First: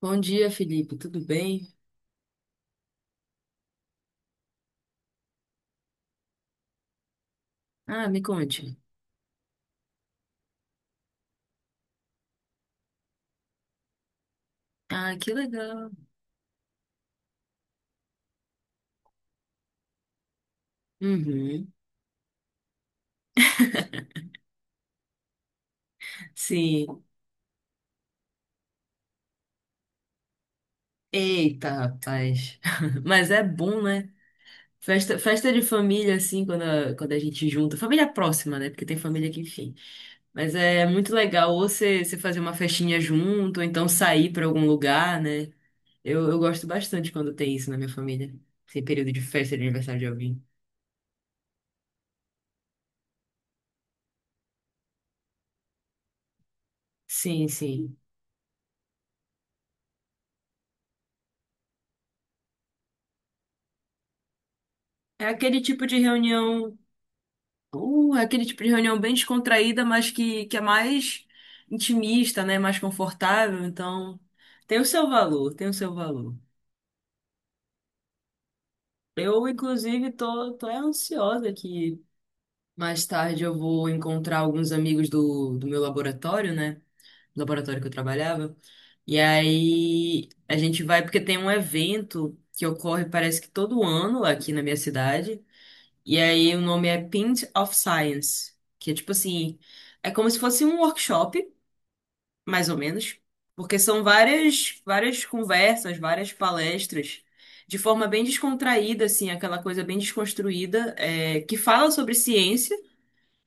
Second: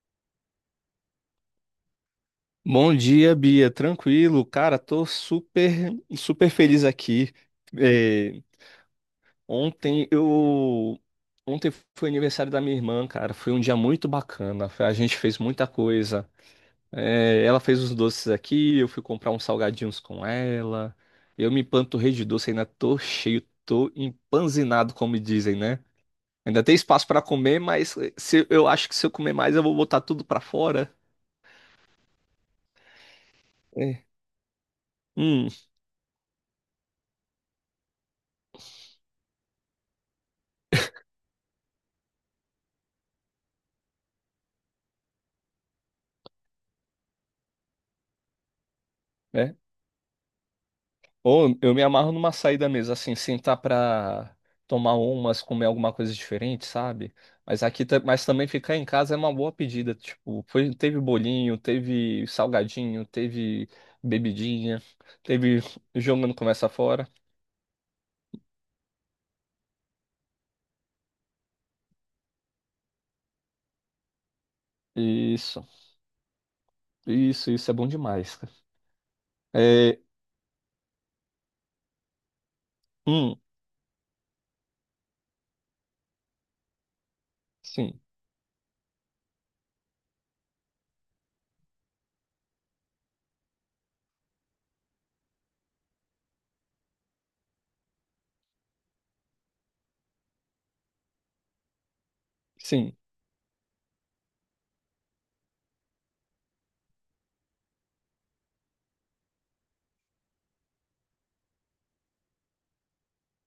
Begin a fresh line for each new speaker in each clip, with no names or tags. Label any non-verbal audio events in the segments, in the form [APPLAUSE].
Bom dia, Felipe. Tudo bem?
Bom dia, Bia. Tranquilo, cara, tô super, super feliz aqui.
Ah, me
É,
conte.
ontem eu, ontem foi aniversário da minha irmã, cara. Foi um dia muito bacana. A
Ah,
gente
que
fez muita
legal.
coisa. É, ela fez os doces aqui, eu fui comprar uns salgadinhos com ela. Eu me
Uhum.
empanturrei de doce, ainda tô cheio, tô
[LAUGHS]
empanzinado, como dizem, né? Ainda tem
Sim.
espaço pra comer, mas se, eu acho que se eu comer mais, eu vou botar tudo pra fora.
Eita, rapaz. [LAUGHS] Mas é bom,
É.
né? Festa,
Hum.
festa de família, assim, quando a gente junta. Família próxima, né? Porque tem família que, enfim. Mas é muito legal ou você fazer uma festinha junto, ou então sair para algum lugar, né? Eu gosto bastante quando tem isso na minha família. Esse período de
É.
festa de aniversário de alguém.
Ou eu me amarro numa saída mesmo, assim, sentar pra tomar umas, comer alguma coisa diferente, sabe?
Sim,
Mas aqui,
sim.
também ficar em casa é uma boa pedida, tipo, foi, teve bolinho, teve salgadinho, teve bebidinha,
É aquele
teve
tipo de
jogando começa
reunião.
fora.
É aquele tipo de reunião bem descontraída, mas que é mais intimista, né? Mais confortável. Então, tem o seu valor,
Isso,
tem o seu valor.
isso é bom demais, cara.
Eu,
É,
inclusive, tô é ansiosa que mais
hum,
tarde eu vou encontrar alguns amigos do meu laboratório, né? Laboratório que eu
sim,
trabalhava. E aí a gente vai, porque tem um evento que ocorre, parece que todo ano aqui na minha cidade. E aí o nome é Pint of Science, que é tipo assim. É como se fosse um workshop, mais ou
sim,
menos, porque são várias conversas, várias palestras, de forma bem descontraída, assim, aquela coisa bem desconstruída, é, que fala sobre ciência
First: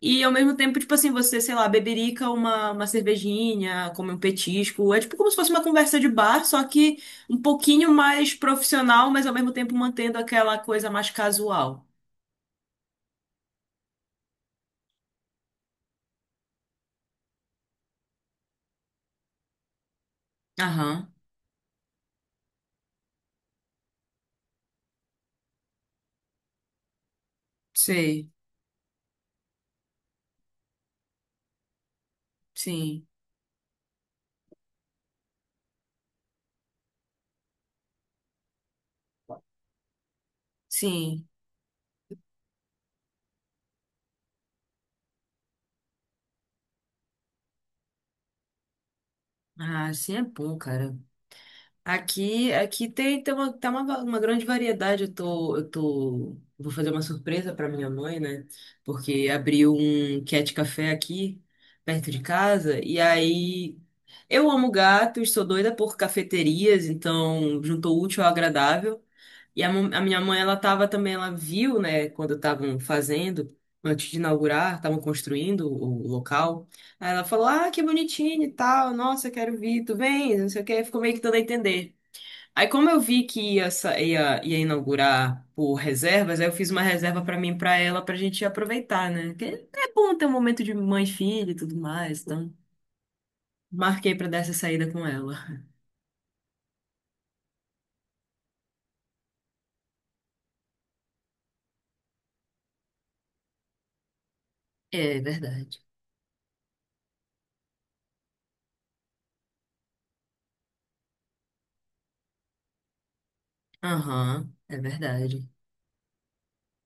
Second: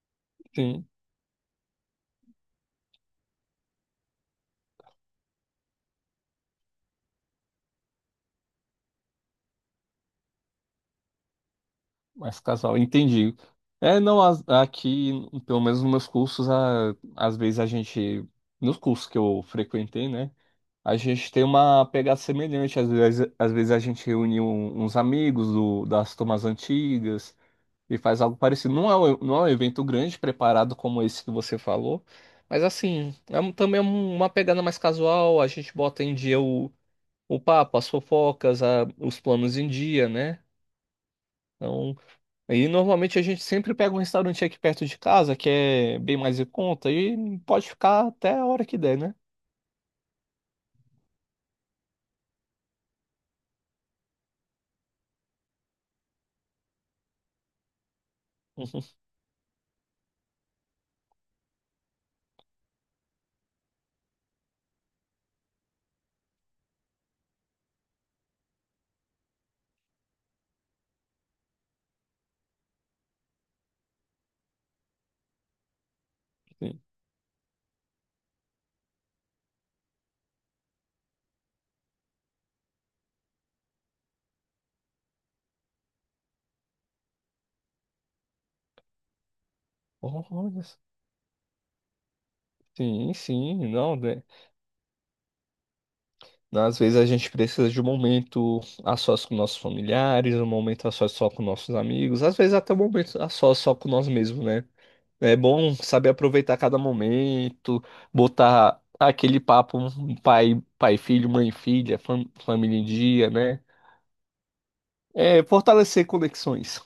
e ao mesmo tempo,
sim,
tipo assim, você, sei lá, beberica uma cervejinha, come um petisco, é tipo como se fosse uma conversa de bar, só que um pouquinho mais profissional, mas ao mesmo tempo mantendo aquela coisa mais casual.
mas casal, entendi. É, não, aqui, pelo menos nos meus cursos, às vezes a gente, nos cursos que eu frequentei, né? A
Aham,
gente tem uma pegada semelhante, às vezes a gente reúne uns amigos das turmas antigas e faz
sei,
algo parecido. Não é um evento grande preparado como esse que você falou, mas
sim,
assim, também uma pegada mais casual, a gente bota em dia o papo, as fofocas, os planos em dia, né?
sim.
Então, aí normalmente a gente sempre pega um restaurante aqui perto de casa, que é bem mais em conta, e pode ficar até a hora que der, né?
Ah, sim é bom, cara. Aqui tem uma, tá uma, va- uma grande variedade. Eu vou fazer uma surpresa para minha mãe, né?
[LAUGHS]
Porque abriu um cat café aqui perto de casa e aí eu amo gatos, sou doida por cafeterias, então juntou o útil ao agradável. E a minha mãe, ela tava também, ela viu, né, quando estavam fazendo, antes de inaugurar, estavam construindo o local.
Sim.
Aí ela falou: "Ah, que bonitinho e tal. Nossa, quero vir. Tu vem?" Não sei o que ficou meio que dando a entender. Aí, como eu vi que ia inaugurar por reservas, aí eu fiz uma reserva pra mim e pra ela pra gente aproveitar, né? Que é bom ter
Olha.
um momento de mãe e filha e tudo mais, então
Sim, sim, não,
marquei
né?
pra dar essa saída com ela.
Às vezes a gente precisa de um momento a sós com nossos familiares, um momento a sós só com nossos amigos, às vezes até um momento a sós só com nós mesmos, né?
É
É bom
verdade.
saber aproveitar cada momento, botar aquele papo um pai, e filho, mãe, e filha, família em dia, né?
Aham, é
É
verdade.
fortalecer conexões.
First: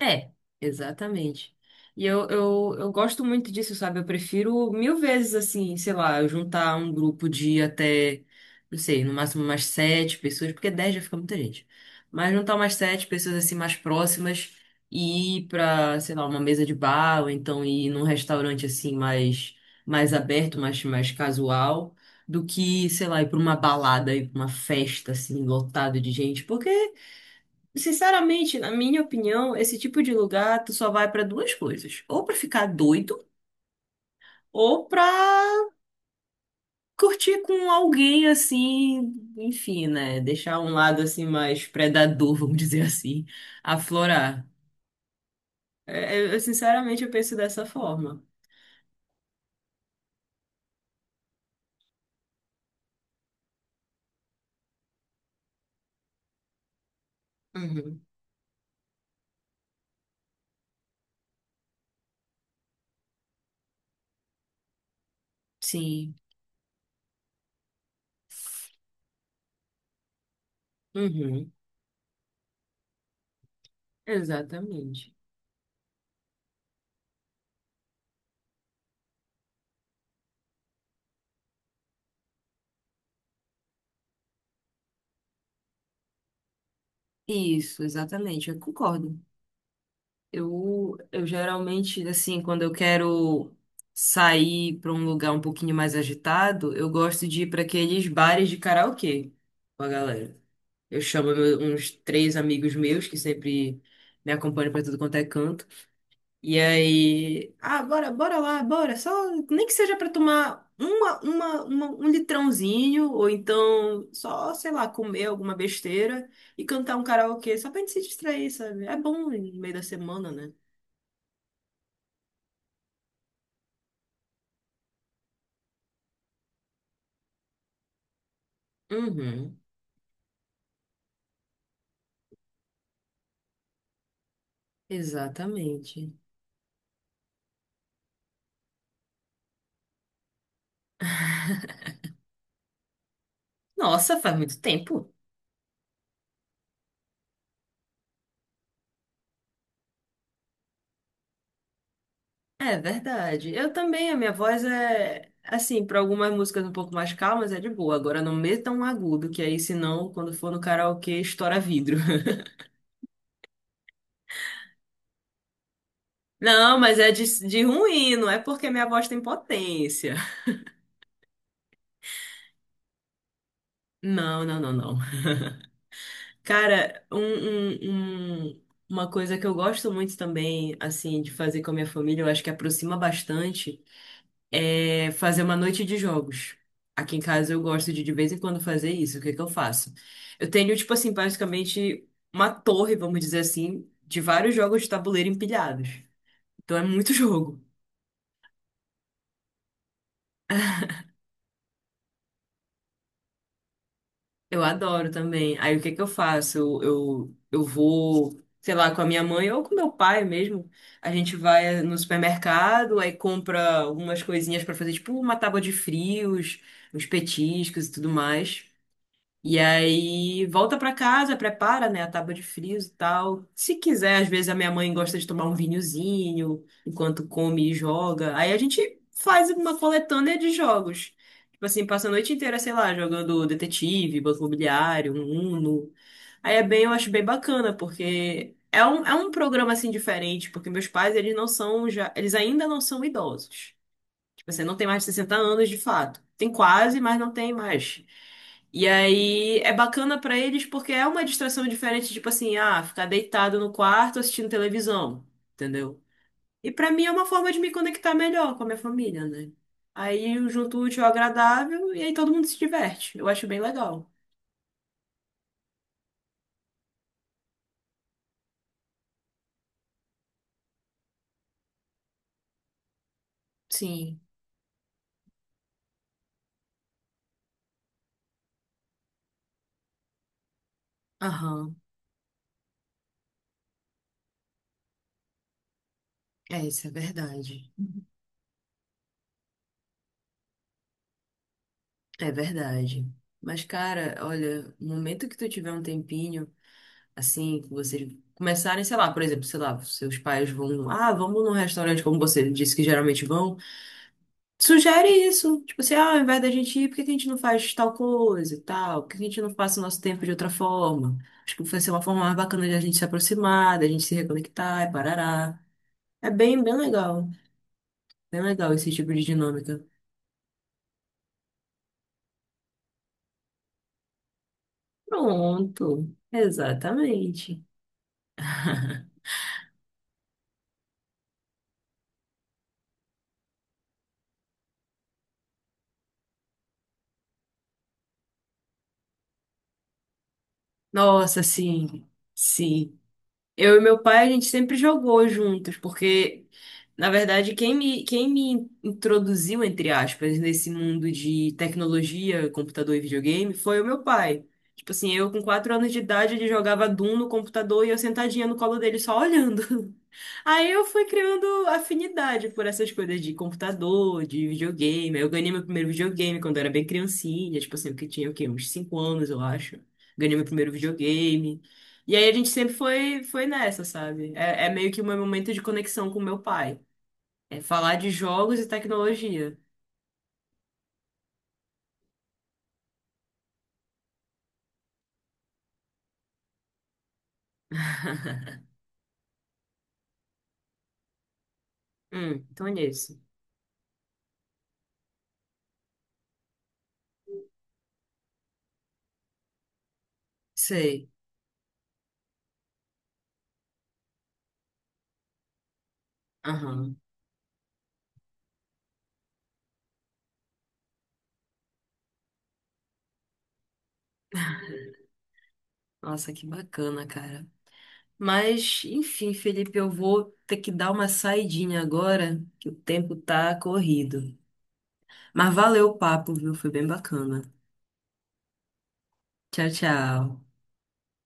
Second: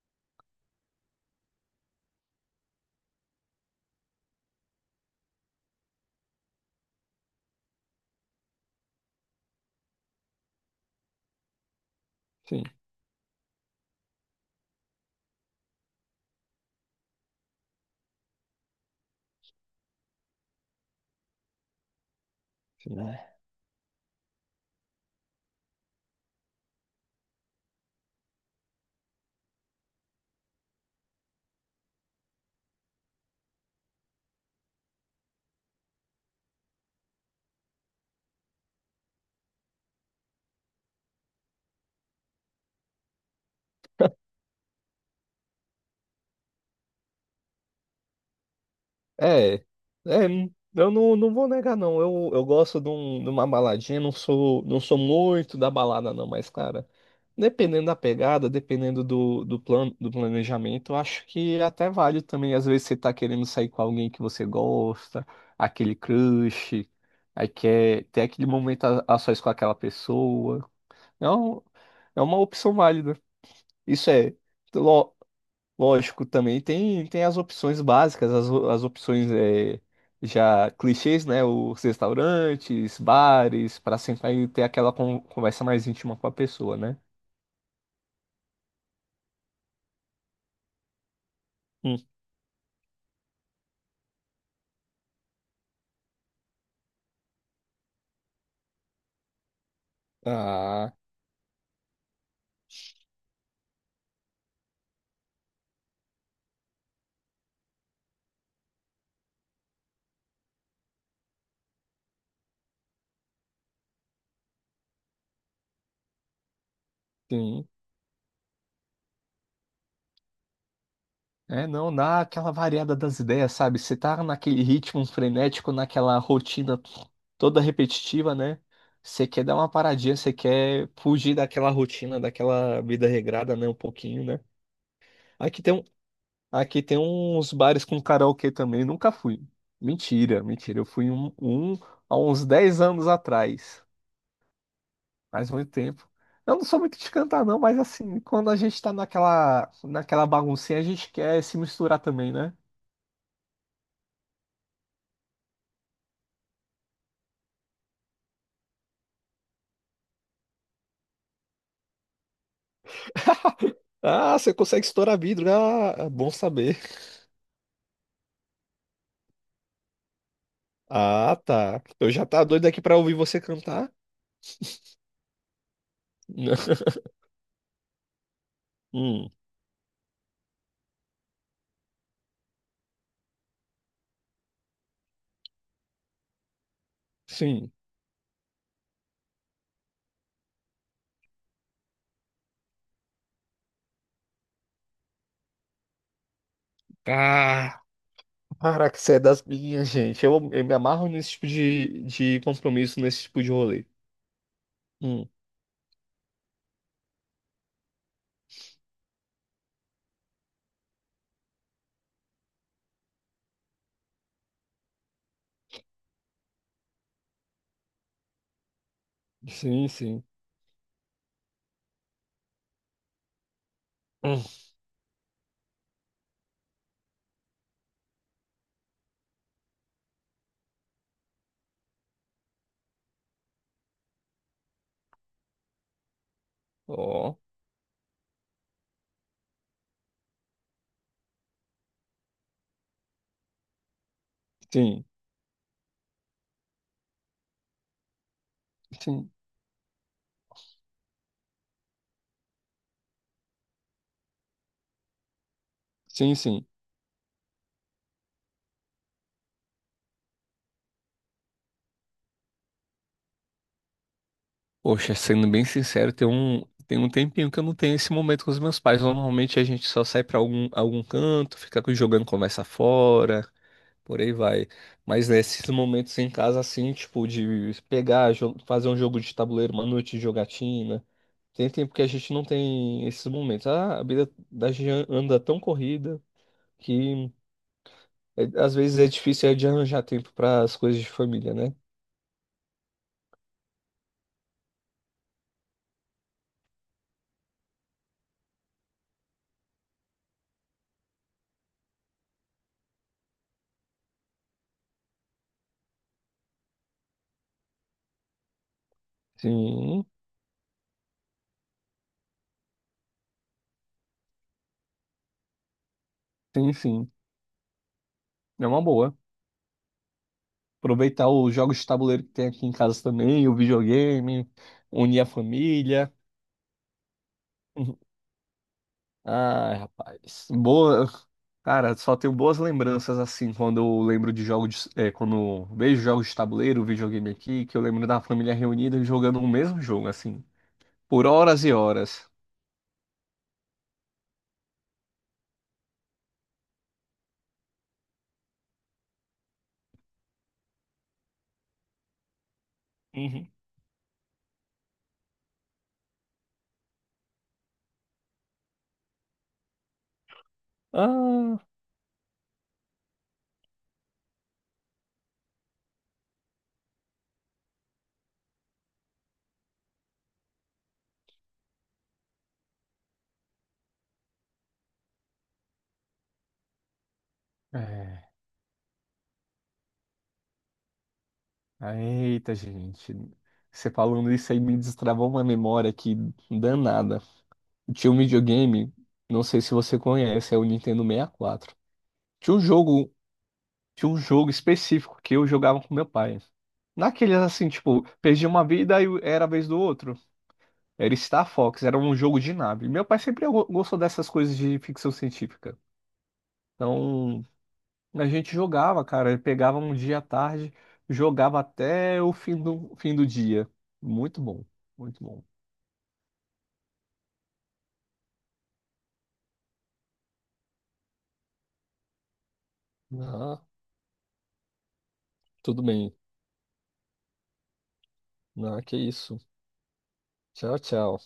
É, exatamente. E eu gosto muito disso, sabe? Eu prefiro mil vezes, assim, sei lá, eu juntar um grupo de até, não sei, no máximo umas sete pessoas, porque dez já fica muita gente. Mas juntar
Sim,
umas sete pessoas, assim, mais próximas e ir pra, sei lá, uma mesa de bar, ou então ir num restaurante, assim, mais, mais aberto, mais, mais casual, do que,
sim.
sei lá, ir pra uma balada, ir pra uma festa, assim, lotado de gente, porque. Sinceramente, na minha opinião, esse tipo de lugar tu só vai pra duas coisas: ou pra ficar doido, ou pra curtir com alguém assim, enfim, né? Deixar um lado assim mais predador, [LAUGHS] vamos dizer assim, aflorar. É, sinceramente eu penso dessa forma.
É, é, eu não vou negar, não. Eu gosto de uma baladinha, não sou muito da balada, não, mas, cara, dependendo da
Uhum.
pegada, dependendo do plano, do planejamento, eu acho que até vale também. Às vezes você tá querendo sair com alguém que você gosta, aquele
Sim.
crush, aí quer ter aquele momento a sós com aquela pessoa. É.
Uhum.
Não, é uma opção válida. Isso é.
Exatamente.
Lógico, também tem as opções básicas, as opções já clichês, né? Os restaurantes, bares, para sentar e ter aquela conversa mais íntima com a pessoa, né?
Isso, exatamente. Eu concordo. Eu
Hum.
geralmente, assim, quando eu quero sair para um lugar um pouquinho mais agitado, eu gosto de ir para aqueles bares de karaokê com a galera.
Ah,
Eu chamo uns três amigos meus que sempre me acompanham para tudo quanto é canto. E aí, ah, bora, bora lá, bora, só nem que seja para tomar uma, um litrãozinho ou então só, sei lá, comer alguma besteira e cantar um karaokê
sim.
só pra gente se distrair, sabe? É bom no meio da semana, né?
É, não, dá aquela variada das ideias, sabe? Você tá naquele ritmo frenético, naquela rotina toda repetitiva, né? Você quer dar
Uhum,
uma paradinha, você quer fugir daquela rotina, daquela vida regrada, né? Um pouquinho, né? Aqui tem um,
exatamente.
Aqui tem uns bares com karaokê também, nunca fui. Mentira, mentira. Eu fui em um há uns 10 anos atrás,
Nossa, faz muito tempo.
faz muito tempo. Eu não sou muito de cantar, não, mas assim, quando a gente tá naquela, naquela baguncinha, a gente quer se misturar também, né?
É verdade. Eu também, a minha voz é assim, para algumas músicas um pouco mais calmas é de boa. Agora não meta um agudo, que aí senão quando for no karaokê estoura vidro. [LAUGHS]
Ah, você consegue estourar vidro. Ah, é bom saber.
Não, mas é de ruim, não é porque minha voz tem potência.
Ah, tá. Eu já tá doido aqui pra ouvir você cantar.
Não, não, não, não.
[LAUGHS]
Cara, uma
Hum,
coisa que eu gosto muito também, assim, de fazer com a minha família, eu acho que aproxima bastante. É fazer uma noite de jogos. Aqui em casa eu
sim.
gosto de vez em quando fazer isso. O que que eu faço? Eu tenho, tipo assim, basicamente uma torre, vamos dizer assim, de vários jogos de tabuleiro empilhados. Então é muito [LAUGHS] jogo.
Ah, para que você é das minhas, gente. Eu me amarro nesse tipo de compromisso, nesse tipo de rolê.
Eu adoro
Hum.
também. Aí o que que eu faço? Eu vou, sei lá, com a minha mãe ou com meu pai mesmo. A gente vai no supermercado, aí compra algumas coisinhas pra fazer, tipo uma tábua de frios, uns petiscos e tudo mais. E
Sim, sim.
aí volta pra casa, prepara, né, a tábua de frios e tal. Se quiser, às
Hum.
vezes a minha mãe gosta de tomar um vinhozinho enquanto come e joga. Aí a gente faz uma coletânea de jogos. Tipo assim, passa a noite inteira, sei lá, jogando detetive, banco imobiliário, um Uno. Aí é bem, eu acho bem
Ó,
bacana, porque é um programa assim diferente, porque meus pais, eles ainda não são idosos. Você não tem mais
sim,
de 60 anos de fato. Tem quase, mas não tem mais. E
sim,
aí é bacana pra eles porque é uma distração diferente, tipo assim, ah, ficar deitado no quarto assistindo televisão, entendeu?
sim, sim.
E pra mim é uma forma de me conectar melhor com a minha família, né? Aí eu junto o útil ao agradável e aí todo mundo se diverte. Eu acho bem legal.
Poxa, sendo bem sincero, tem um tempinho que eu não tenho esse momento com os meus pais. Normalmente a gente só sai pra algum canto, fica jogando conversa fora,
Sim.
por aí vai. Mas nesses momentos em casa, assim, tipo, de fazer um jogo de tabuleiro, uma noite de jogatina. Tem
Aham.
tempo que a gente não tem esses momentos. Ah, a vida da gente anda tão corrida
É, isso é
que
verdade.
às vezes é difícil é de arranjar tempo para as coisas de família, né?
É verdade. Mas, cara, olha, no momento que tu tiver um tempinho, assim, que vocês começarem, sei lá, por exemplo, sei lá, seus pais vão, ah, vamos num restaurante como você disse que geralmente vão. Sugere isso, tipo assim, ah, ao invés da gente ir, por que que a gente não faz tal coisa e tal? Por que que a gente não passa o nosso
Sim,
tempo de outra forma? Acho que vai ser uma forma mais bacana de a gente se aproximar, da gente se reconectar e parará. É bem,
sim,
bem
sim.
legal. Bem
É
legal
uma
esse tipo
boa.
de dinâmica.
Aproveitar os jogos de tabuleiro que tem aqui em casa também, o videogame, unir a
Pronto.
família. [LAUGHS]
Exatamente.
Uhum. Ai, rapaz. Boa. Cara, só tenho boas lembranças assim quando eu lembro de jogos de, quando eu vejo jogos de tabuleiro, videogame aqui, que eu lembro da família reunida jogando o mesmo jogo, assim, por
Nossa,
horas e
sim.
horas.
Sim. Eu e meu pai, a gente sempre jogou juntos, porque, na verdade, quem me introduziu, entre aspas, nesse mundo de tecnologia, computador e
Uhum.
videogame foi o meu pai. Tipo assim, eu com 4 anos de idade, ele jogava Doom no computador e eu sentadinha no colo dele só olhando. Aí eu fui criando
Ah,
afinidade por essas coisas de computador, de videogame. Eu ganhei meu primeiro videogame quando eu era bem criancinha, tipo assim, que tinha o quê? Uns 5 anos, eu acho. Ganhei meu primeiro videogame. E aí a gente sempre foi nessa, sabe? É, é meio que o meu momento de conexão com meu pai. É falar de
é.
jogos e tecnologia.
Ah, eita, gente. Você falando isso aí me destravou uma memória aqui danada. Tinha um videogame, não sei se você conhece, é o Nintendo 64. Tinha um
Então é
jogo,
isso.
tinha um jogo específico que eu jogava com meu pai. Naqueles assim, tipo, perdi uma vida e era a vez do outro.
Sei.
Era Star Fox, era um jogo de nave. Meu pai sempre gostou dessas coisas de ficção científica.
Aham.
Então, a gente jogava, cara, pegava um dia à tarde, jogava até o fim do dia. Muito bom, muito bom.
Nossa, que bacana, cara. Mas, enfim, Felipe, eu vou ter que dar uma saidinha agora, que o tempo tá
Ah,
corrido. Mas
tudo
valeu o
bem.
papo, viu? Foi bem bacana.
Ah, que isso.
Tchau, tchau.
Tchau, tchau.